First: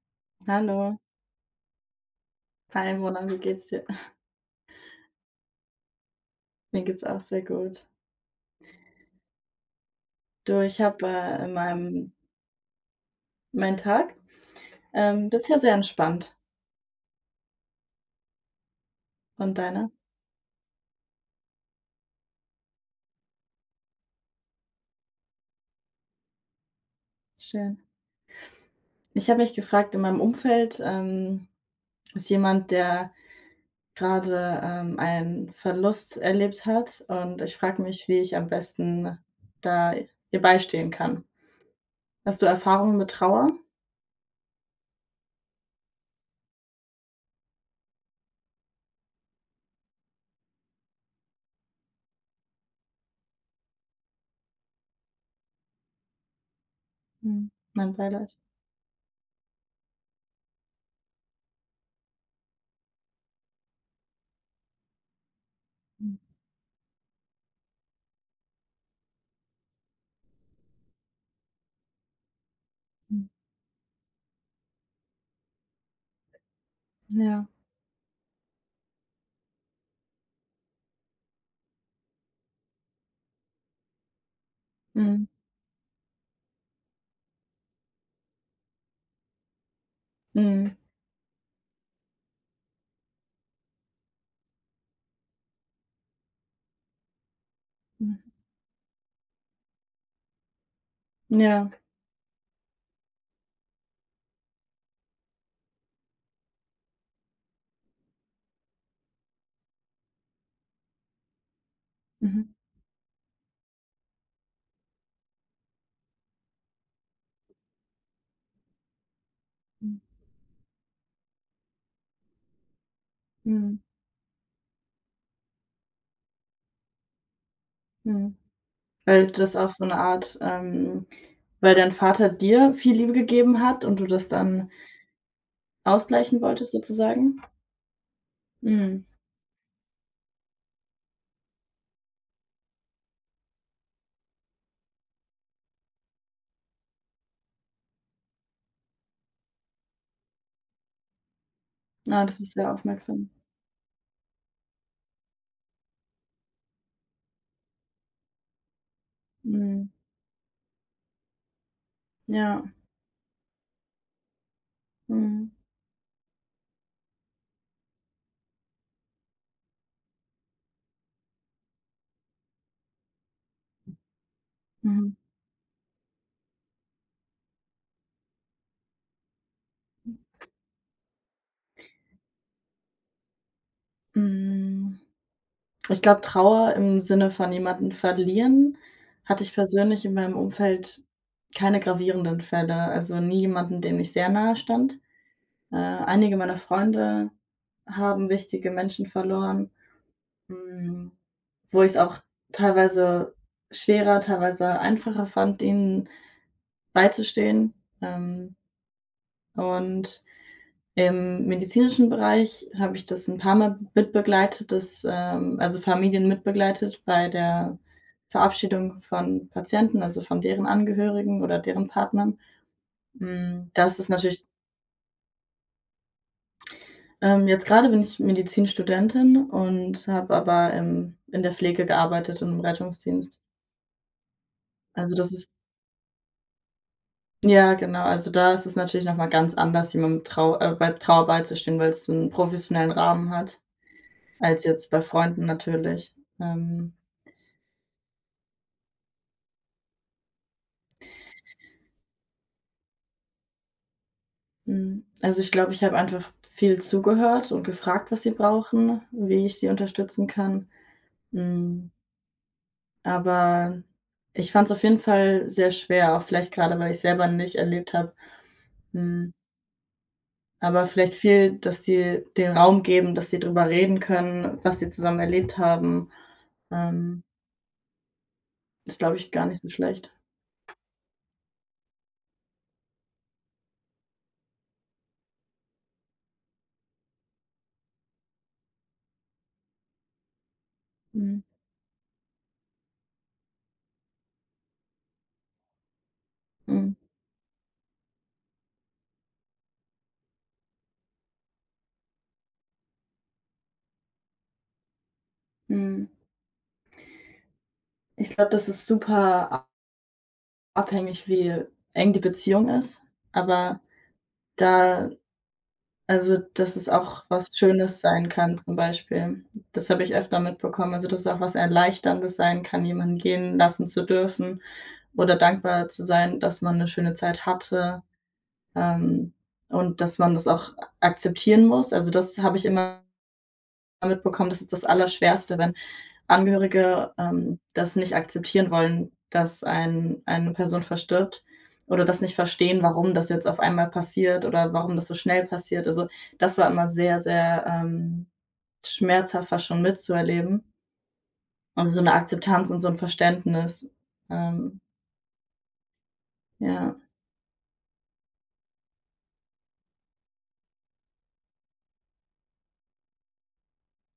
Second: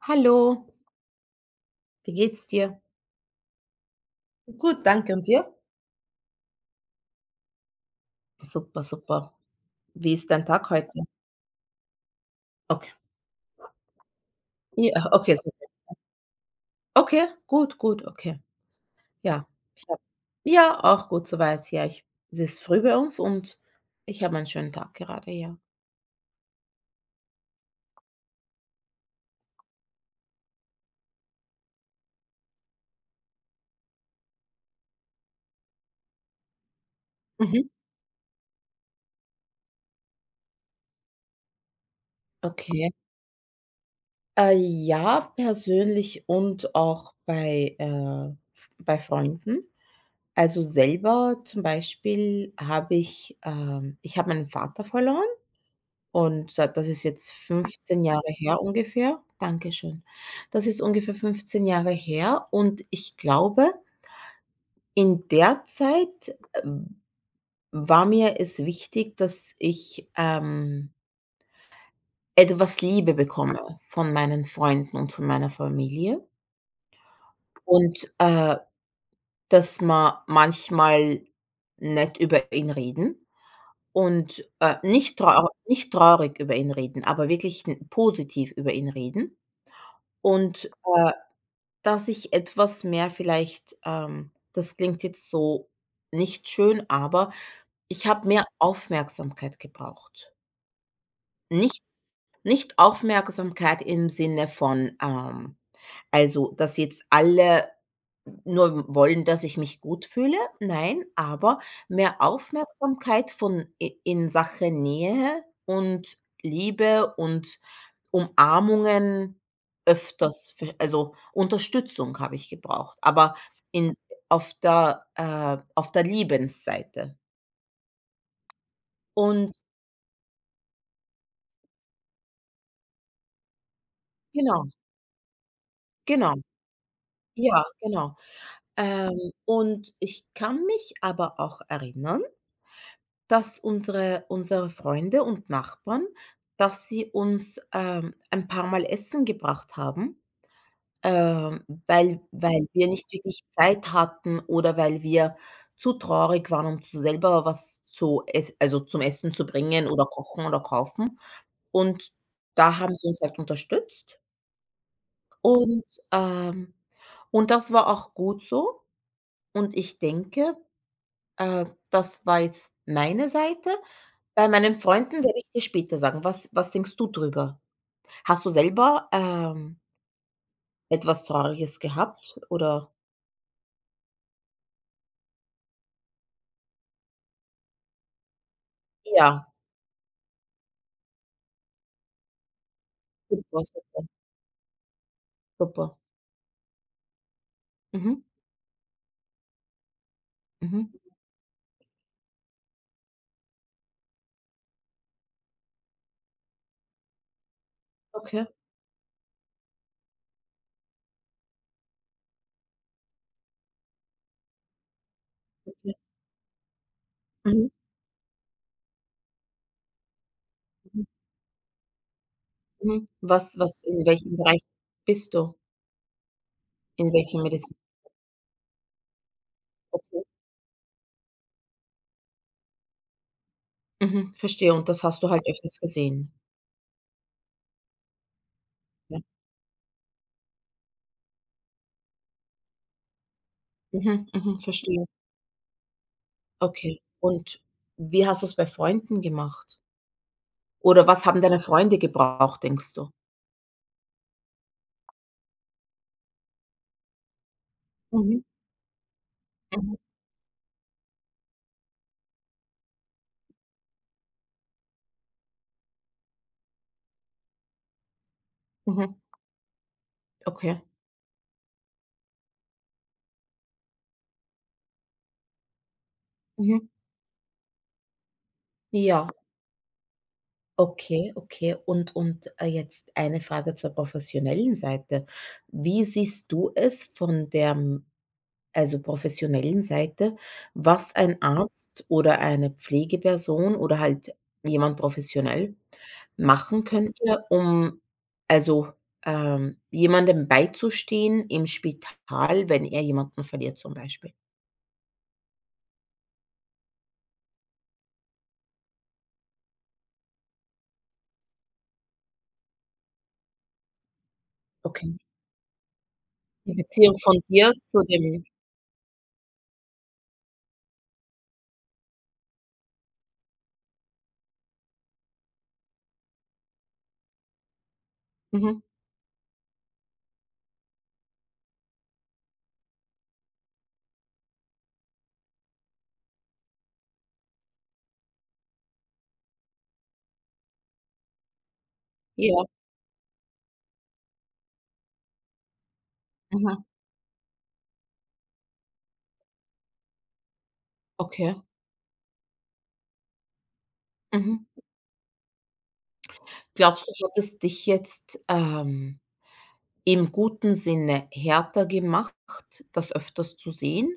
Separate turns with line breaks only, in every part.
Hallo,
Hallo.
wie geht's dir?
Hi Mona, wie geht's dir?
Gut, danke. Und dir?
Mir geht's auch sehr gut.
Super, super. Wie ist dein
Du,
Tag
ich
heute?
habe, in meinem
Okay.
meinen Tag,
Ja. Okay,
bisher
super.
sehr entspannt.
Okay, gut, gut, okay. Ja,
Und
ich
deiner?
habe ja, auch gut soweit. Ja, ich es ist früh bei uns und ich habe einen schönen Tag gerade, ja.
Schön. Ich habe mich gefragt, in meinem Umfeld, ist jemand, der gerade einen Verlust erlebt hat und ich
Mhm.
frage mich, wie ich am besten da ihr beistehen kann. Hast du
Okay.
Erfahrungen mit Trauer?
Ja, persönlich und auch bei, f bei Freunden. Also selber zum Beispiel habe ich habe meinen Vater verloren. Und seit das ist jetzt
Mhm. Mein
15 Jahre
Beileid.
her ungefähr. Dankeschön. Das ist ungefähr 15 Jahre her und ich glaube, in der
Mhm,
Zeit, ähm, war mir es wichtig, dass ich etwas Liebe
mhm.
bekomme von meinen Freunden und von meiner Familie
Ja.
und, dass man manchmal nett über ihn reden und,
Mhm.
nicht traurig über ihn reden, aber wirklich n positiv über ihn reden und,
Mhm.
äh dass ich etwas mehr vielleicht das klingt jetzt so nicht schön, aber ich
Mhm.
habe mehr Aufmerksamkeit gebraucht.
Ja.
Nicht nicht Aufmerksamkeit im Sinne von, also, dass jetzt alle nur wollen, dass ich mich gut fühle, nein, aber mehr
Mhm.
Aufmerksamkeit von i in Sache Nähe und Liebe und Umarmungen
Mhm.
öfters, v also, Unterstützung habe ich gebraucht, aber
Mhm.
in auf der Liebensseite.
Mhm. Weil
Und
das auch so eine Art weil dein Vater dir viel Liebe gegeben hat und du das dann
genau,
ausgleichen
genau,
wolltest sozusagen?
ja, genau.
Mhm.
Und ich kann mich aber auch erinnern, dass unsere Freunde und Nachbarn, dass sie uns, ein paar Mal Essen gebracht haben, weil
Ah, das ist
weil
sehr
wir nicht
aufmerksam.
wirklich Zeit hatten oder weil wir zu traurig waren, um zu selber was zu ess also zum Essen zu bringen
Mhm.
oder kochen oder kaufen. Und
Ja.
da haben sie uns halt unterstützt
Mhm.
und, ähm und das war auch gut so. Und ich denke, das war jetzt meine Seite. Bei meinen
Mhm.
Freunden werde ich dir später sagen. Was denkst du drüber? Hast du selber, etwas Trauriges gehabt oder
Hm, ich glaube, Trauer im Sinne von jemanden verlieren
ja,
hatte ich persönlich in meinem Umfeld keine gravierenden Fälle, also nie
super,
jemanden, dem
super,
ich sehr nahe stand. Äh,
super.
einige meiner Freunde
Mhm,
haben wichtige Menschen verloren,
mhm.
Hm. wo ich es auch teilweise schwerer, teilweise einfacher fand, ihnen beizustehen.
Okay,
Ähm, und im medizinischen Bereich habe ich das ein paar Mal mitbegleitet, dass, also
okay.
Familien mitbegleitet bei
Mhm,
der Verabschiedung von Patienten, also von deren
mhm,
Angehörigen oder deren Partnern.
mhm. Was
Mm,
was
Das
in
ist
welchem
natürlich,
Bereich bist du? In welchem
jetzt
Medizin?
gerade bin ich Medizinstudentin und
Okay.
habe aber in der Pflege gearbeitet und im Rettungsdienst.
Mhm, verstehe und das
Also
hast du
das
halt
ist
öfters gesehen.
Ja, genau. Also, da ist es natürlich noch
Ja.
mal ganz anders, jemandem Trau bei Trauer beizustehen, weil weil's 'n professionellen Rahmen hat,
Mhm, mhm,
als jetzt bei
verstehe.
Freunden natürlich. Ähm,
Okay. Und wie hast du es bei Freunden gemacht? Oder was haben deine Freunde gebraucht, denkst du?
mhm, also, ich glaube, ich habe einfach viel zugehört und gefragt, was sie
Mhm,
brauchen, wie ich sie
mhm,
unterstützen kann. Hm, aber ich fand's auf jeden Fall sehr schwer, auch vielleicht grade, weil ich's selber nicht erlebt habe.
mhm.
Hm,
Okay.
aber vielleicht viel, dass die den Raum geben, dass sie drüber reden können, was sie zusammen erlebt haben.
Mhm.
Ähm Ist, glaube
Ja,
ich, gar nicht so schlecht.
okay, okay. Und, jetzt eine Frage zur professionellen Seite. Wie siehst du es von der, also professionellen Seite, was
Mhm.
ein Arzt oder eine Pflegeperson oder halt jemand professionell machen
Mhm.
könnte, um also, jemandem beizustehen im Spital, wenn er jemanden verliert zum Beispiel?
Mhm. Ich glaube, das ist super abhängig, wie eng die Beziehung ist. Aber da
Okay.
also,
Die
dass es
Beziehung
auch
von
was
dir zu
Schönes sein
dem
kann zum Beispiel. Das habe ich öfter mitbekommen. Also, dass es auch was Erleichterndes sein kann, jemanden gehen lassen zu dürfen oder dankbar zu sein, dass man eine schöne Zeit hatte,
mhm,
ähm, und dass man das auch akzeptieren muss. Also, das habe ich immer mitbekommen, das ist das Allerschwerste, wenn Angehörige, das nicht akzeptieren wollen, dass eine Person verstirbt oder das nicht
ja,
verstehen, warum das jetzt auf einmal passiert oder warum das so schnell passiert. Also, das war
mhm,
immer sehr, sehr, schmerzhaft fast schon mitzuerleben.
okay.
Und so eine Akzeptanz und so ein Verständnis.
Mhm.
Ähm, ja.
Glaubst du, hat es dich jetzt, im guten Sinne härter gemacht, das öfters zu sehen?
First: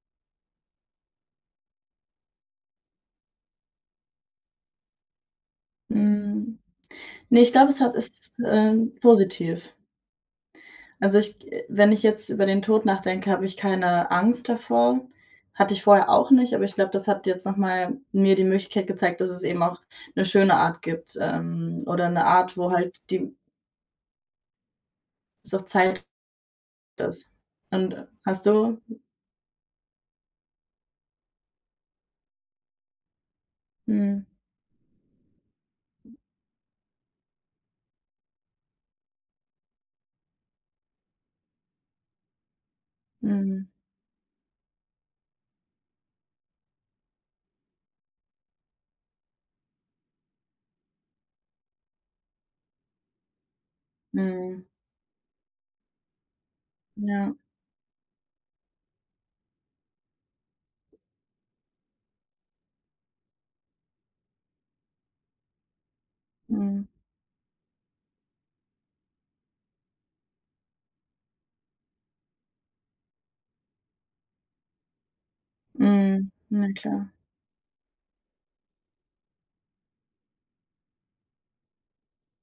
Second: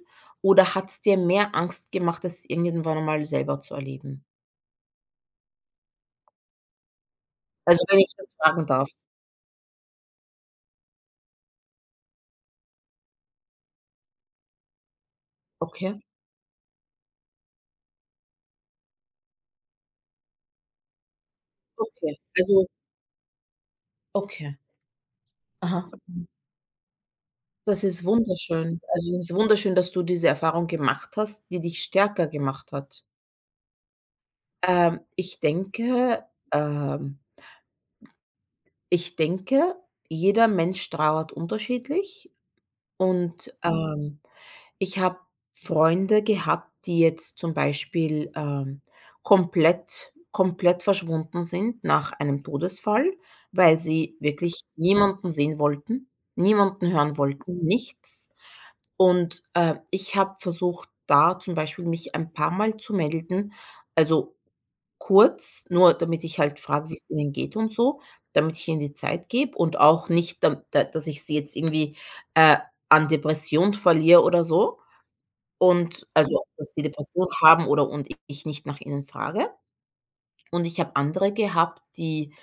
Oder hat's dir mehr Angst gemacht, es irgendwann einmal selber zu erleben?
Hm, ne, ich glaube, es
Also,
hat
wenn ich das
ist,
fragen darf.
positiv. Also, ich wenn ich jetzt über den Tod nachdenke, habe ich keine Angst davor. Hatte ich
Okay,
vorher auch nicht, aber ich glaube, das hat jetzt nochmal mir die Möglichkeit gezeigt, dass es eben auch eine schöne Art gibt, oder
okay.
eine Art,
Also
wo halt die
okay.
es auch
Aha.
Zeit ist.
Das
Und
ist
hast
wunderschön.
du
Also, es ist wunderschön, dass du diese Erfahrung gemacht hast, die dich stärker gemacht hat.
mhm,
Ich denke, ähm ich denke, jeder Mensch trauert unterschiedlich und,
mhm,
Mhm. Ich habe Freunde gehabt, die jetzt zum Beispiel, komplett verschwunden sind nach einem Todesfall, weil sie wirklich
mhm,
niemanden sehen wollten, niemanden hören
ja,
wollten, nichts. Und, ich habe versucht, da zum Beispiel mich ein paar Mal zu melden. Also Kurz, nur damit ich halt
mhm,
frage, wie es ihnen geht und so, damit ich ihnen die Zeit gebe und auch nicht, dam da dass ich sie jetzt irgendwie, äh, an Depression verliere oder so und
mhm,
also,
na
dass sie
klar.
Depression haben oder und ich nicht nach ihnen frage. Und ich habe andere gehabt, die,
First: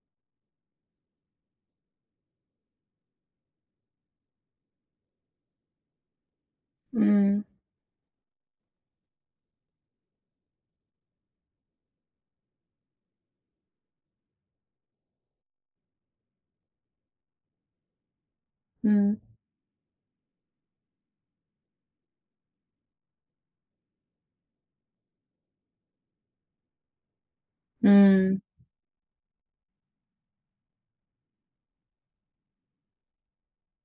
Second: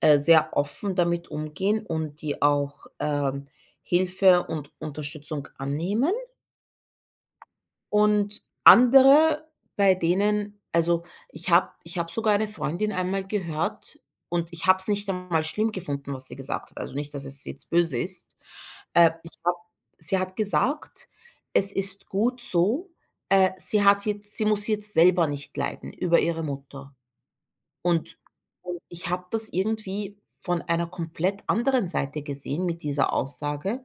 sehr offen damit umgehen und die auch, Hilfe und Unterstützung annehmen.
Mhm,
Und andere, bei denen also, ich habe sogar eine Freundin einmal gehört und ich habe es nicht einmal schlimm gefunden, was sie gesagt hat. Also, nicht, dass es jetzt böse ist.
mhm,
Ich habe sie hat gesagt: „Es ist gut so, sie muss jetzt selber nicht leiden über ihre Mutter.“ Und
mhm,
und ich habe das irgendwie von einer komplett anderen Seite gesehen mit dieser Aussage,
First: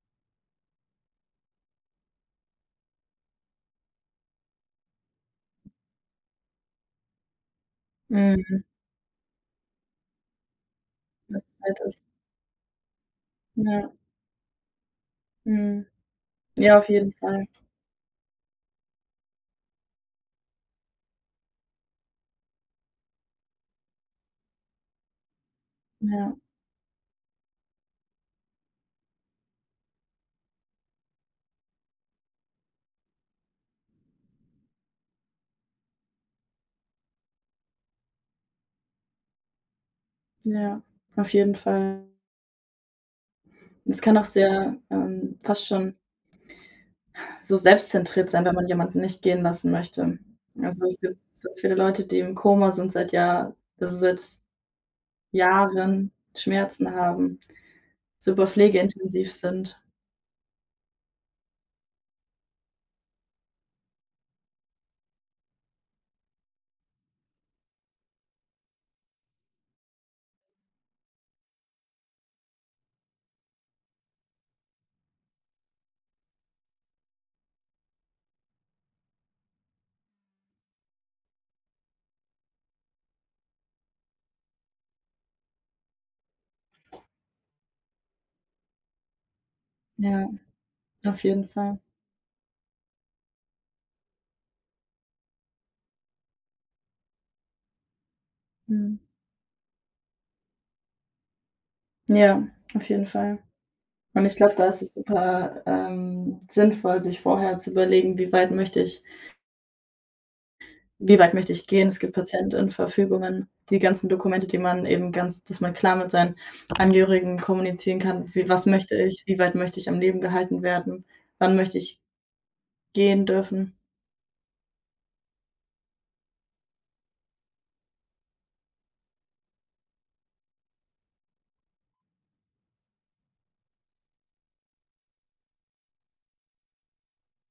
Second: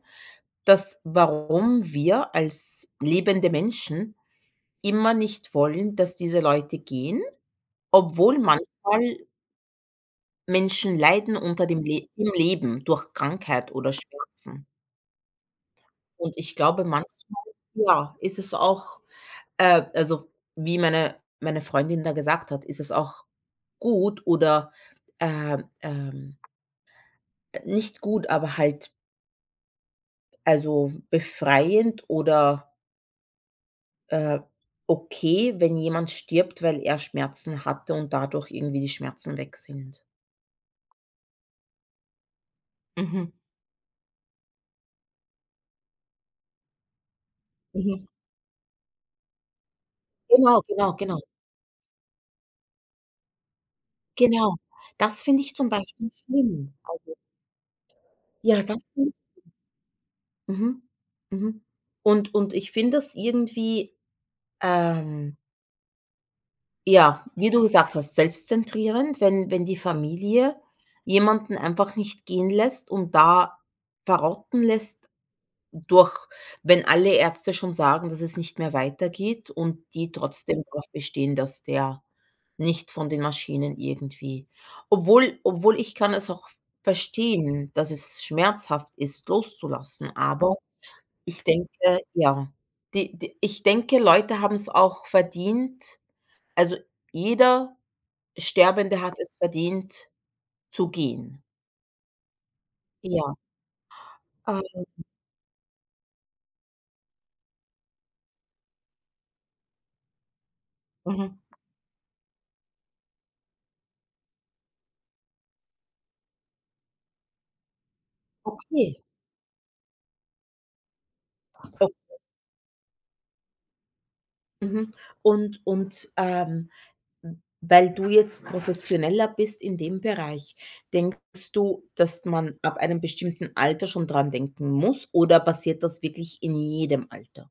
dass warum wir als lebende Menschen immer nicht wollen, dass diese Leute gehen, obwohl
mhm,
manchmal Menschen leiden
dass
unter
Zeit
dem
ist.
Le im Leben durch Krankheit
Ja,
oder Schmerzen.
mhm.
Und ich
Ja,
glaube,
auf jeden
manchmal,
Fall.
ja, ist es auch also, wie meine Freundin da gesagt hat, ist es auch gut oder, äh,
Ja,
ähm, nicht gut, aber halt, also, befreiend oder, äh, okay, wenn jemand stirbt, weil er Schmerzen hatte und dadurch irgendwie die Schmerzen weg sind.
ja, auf jeden Fall.
Mhm.
Es kann auch sehr, fast schon so
Mhm.
selbstzentriert sein, wenn man jemanden nicht gehen lassen möchte.
Genau,
Also,
genau,
es gibt
genau,
so viele Leute, die im Koma sind seit
genau. Das finde ich zum
Jahren,
Beispiel schlimm.
Schmerzen haben, super
Ja, das finde
pflegeintensiv sind.
Mhm, mhm. Und ich finde das irgendwie, ähm, ja, wie du gesagt hast, selbstzentrierend, wenn die Familie jemanden einfach nicht gehen lässt und da verrotten lässt Durch wenn alle Ärzte schon sagen, dass es nicht mehr weitergeht und die trotzdem darauf bestehen, dass der nicht von den Maschinen irgendwie obwohl ich kann es auch verstehen, dass es schmerzhaft ist, loszulassen,
Ja,
aber
auf
ich
jeden
denke
Fall.
ja, die die ich denke, Leute haben es auch verdient also, jeder
Mhm.
Sterbende hat es verdient, zu gehen.
Ja, auf jeden
Ja.
Fall. Und ich glaube,
Ah,
da ist es super, sinnvoll, sich vorher zu überlegen: „Wie weit möchte ich Wie weit
mhm.
möchte ich gehen? Es gibt Patientenverfügungen, die ganzen Dokumente, die man eben ganz dass man klar mit seinen Angehörigen kommunizieren kann. Wie was möchte
Okay.
ich? Wie weit möchte ich am Leben gehalten werden? Wann möchte
Oh,
ich gehen dürfen?
mhm. Und, Hm, weil du jetzt professioneller bist in dem Bereich, denkst du, dass man ab einem bestimmten Alter schon dran denken muss oder passiert das wirklich in jedem Alter?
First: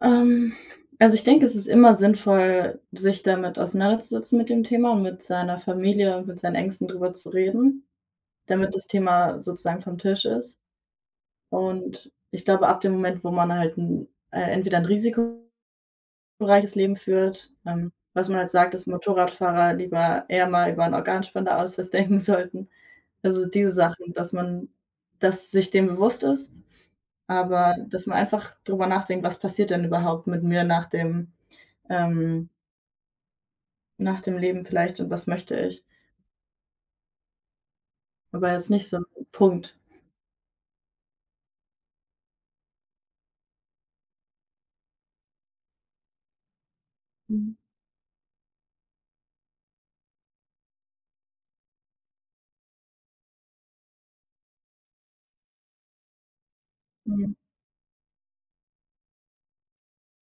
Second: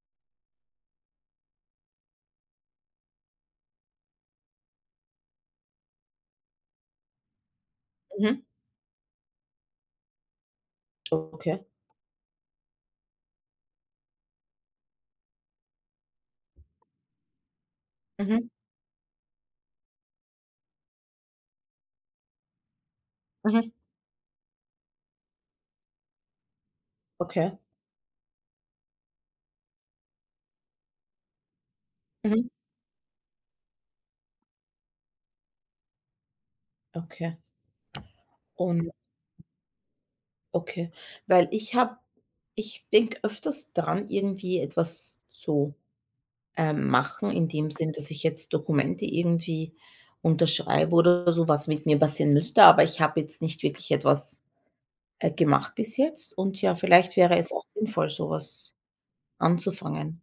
Ähm, also, ich denke, es ist immer sinnvoll, sich damit auseinanderzusetzen mit dem Thema und mit seiner Familie und mit seinen Ängsten drüber zu reden,
Mhm.
damit das Thema sozusagen vom Tisch ist.
Okay.
Und ich glaube, ab dem Moment, wo man halt 'n entweder ein Risiko reiches Leben führt. Was man
Mhm.
halt sagt, dass Motorradfahrer lieber eher mal über einen Organspendeausweis denken sollten. Also,
Mhm.
diese Sachen, dass sich dem bewusst ist,
Okay.
aber dass man einfach drüber nachdenkt: „Was passiert denn überhaupt mit mir
Mhm.
ähm, nach dem Leben vielleicht und was möchte ich?"
Okay.
Aber jetzt nicht
Und
so 'n Punkt.
okay. Weil ich habe ich denke öfters dran, irgendwie etwas zu, machen in
Mhm,
dem Sinn, dass ich jetzt Dokumente irgendwie unterschreibe oder so, was mit mir passieren müsste, aber ich habe jetzt nicht wirklich etwas gemacht bis jetzt und ja, vielleicht
mhm.
wäre es auch sinnvoll, sowas anzufangen.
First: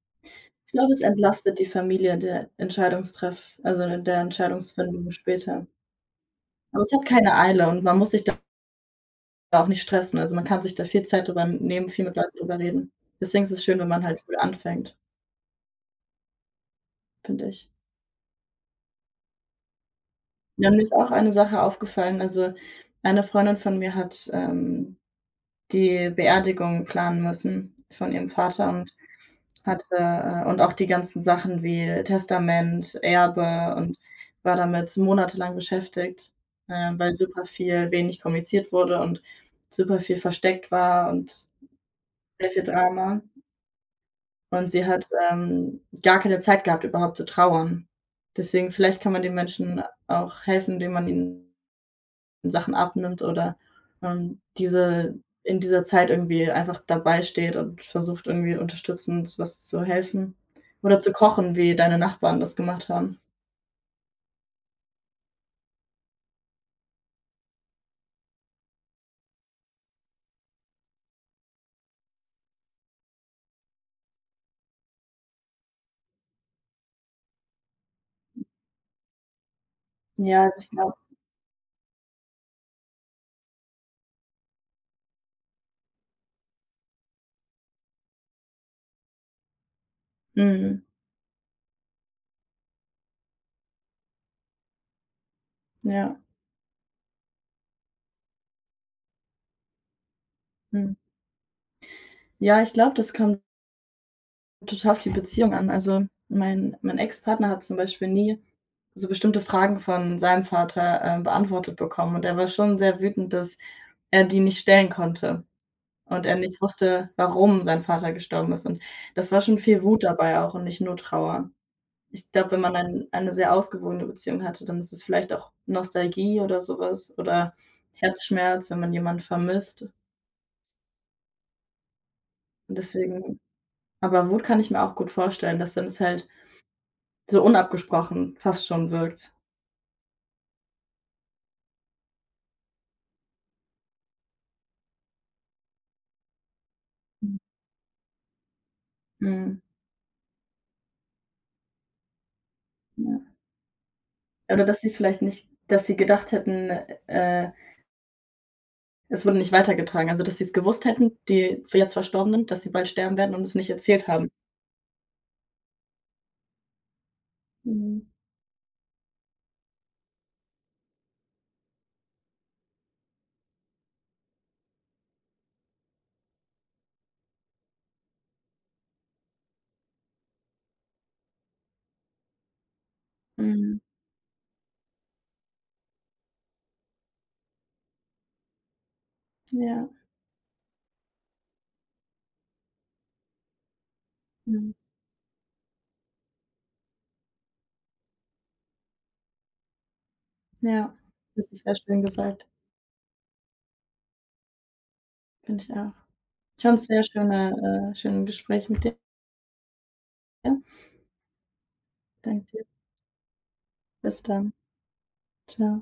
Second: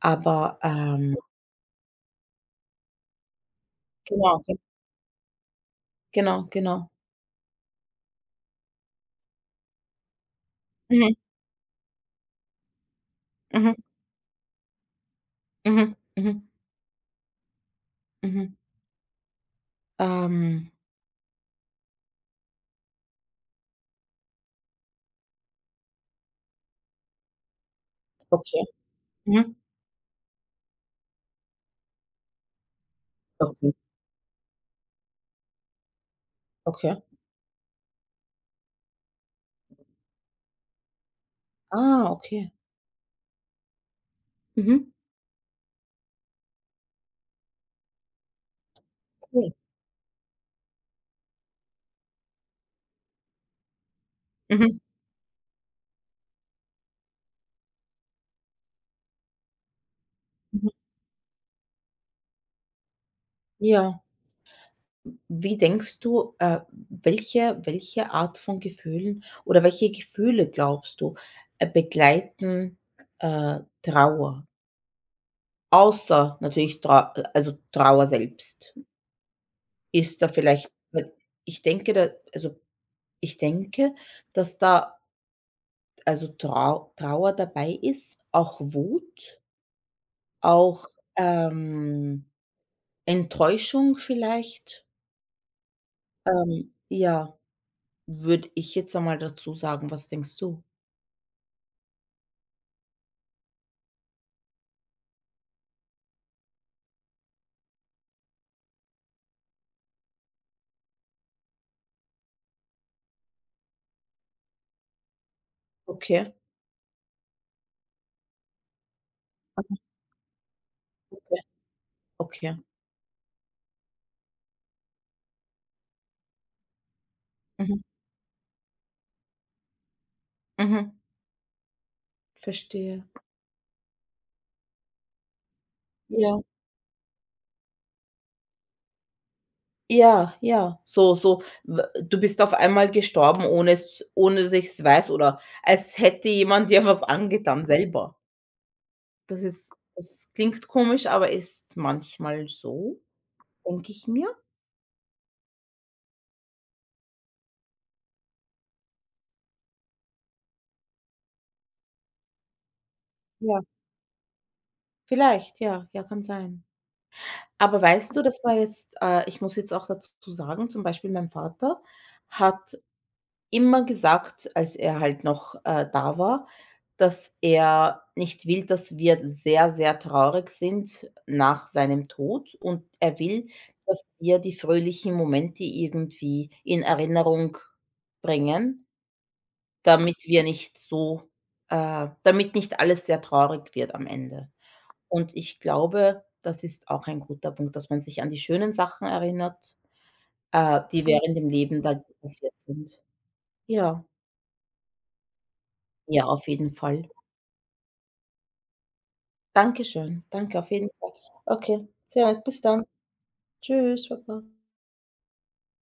Aber,
Ich glaube, es entlastet die Familie der
genau, ge
Entscheidungsfindung später.
genau,
Aber
genau.
es hat keine Eile und man muss sich da auch nicht stressen. Also, man kann sich da viel
Mhm,
Zeit drüber nehmen, viel mit Leuten drüber reden. Deswegen ist es
mhm,
schön, wenn man halt früh anfängt,
mhm, mhm,
finde ich.
mhm.
Ja,
Ähm,
mir ist auch eine Sache aufgefallen. Also, eine Freundin von mir hat, die Beerdigung planen müssen von ihrem
okay.
Vater und
Mhm.
hatte und auch die ganzen Sachen wie Testament,
Okay,
Erbe und war damit monatelang beschäftigt,
okay.
weil super viel wenig kommuniziert wurde und super viel versteckt war und
Ah,
sehr
okay.
viel Drama. Und sie
Mhm,
hat, gar keine Zeit gehabt, überhaupt zu trauern. Deswegen vielleicht kann man den
cool.
Menschen auch helfen, indem man ihnen Sachen abnimmt oder,
Mhm,
diese in dieser Zeit irgendwie einfach dabei steht und versucht, irgendwie unterstützend was zu helfen
mhm.
oder zu kochen, wie deine Nachbarn das gemacht haben.
Ja. Wie denkst du, äh, welche Art von Gefühlen oder welche Gefühle glaubst du, begleiten, Trauer? Außer natürlich Trau Also Trauer selbst. Ist da
Ja, also ich
vielleicht
glaube
weil Ich denke da also, ich denke, dass da also Trauer dabei ist, auch Wut,
mhm,
auch, ähm, Enttäuschung vielleicht.
ja,
Ja, würde ich jetzt einmal dazu sagen. Was denkst du?
mhm. Ja, ich glaube, das kommt total auf die Beziehung an. Also, mein Ex-Partner hat zum Beispiel nie so bestimmte Fragen von seinem Vater, beantwortet bekommen und er war schon sehr wütend, dass er die nicht stellen konnte und
Okay,
er nicht wusste, warum sein Vater gestorben ist und das war schon viel Wut dabei auch und nicht nur
okay,
Trauer. Ich glaube,
okay.
wenn man eine sehr ausgewogene Beziehung hatte, dann ist es vielleicht auch Nostalgie oder sowas oder
Mhm,
Herzschmerz, wenn man jemanden vermisst.
mhm,
Und
verstehe.
Deswegen Aber Wut kann ich mir auch gut vorstellen, dass dann es halt
Ja.
so unabgesprochen fast schon wirkt.
Ja, ja, so so, w du bist auf einmal gestorben, ohne dass ich's weiß oder als hätte jemand dir was
Mhm.
angetan selber.
Mhm.
Das klingt komisch, aber ist manchmal so,
Ja.
denke ich mir.
Oder dass sie es vielleicht nicht dass sie gedacht hätten, äh, es wurde nicht weitergetragen. Also, dass sie es gewusst hätten, die jetzt Verstorbenen, dass sie bald sterben werden und es
Ja,
nicht erzählt haben.
vielleicht, ja, ja, kann sein. Aber
Mhm.
weißt du, das war jetzt ich muss jetzt auch dazu sagen, zum Beispiel mein Vater hat immer gesagt, als er halt noch, da war, dass er nicht will, dass wir sehr, sehr traurig sind nach seinem Tod und er will,
Mhm.
dass wir die fröhlichen Momente irgendwie in Erinnerung bringen,
Ja.
damit wir nicht so damit nicht alles sehr traurig wird am Ende.
Mhm.
Und ich glaube, das ist auch ein guter Punkt, dass man sich an die schönen Sachen erinnert,
Ja.
die während dem
Das ist sehr
Leben
schön
dann
gesagt,
passiert sind. Ja,
finde ich auch.
ja, auf
Ich
jeden
fand's sehr
Fall.
schön Gespräch mit dir.
Dankeschön. Danke auf jeden Fall. Okay, sehr,
Danke
bis
dir.
dann. Tschüss,
Bis
Baba.
dann. Ciao.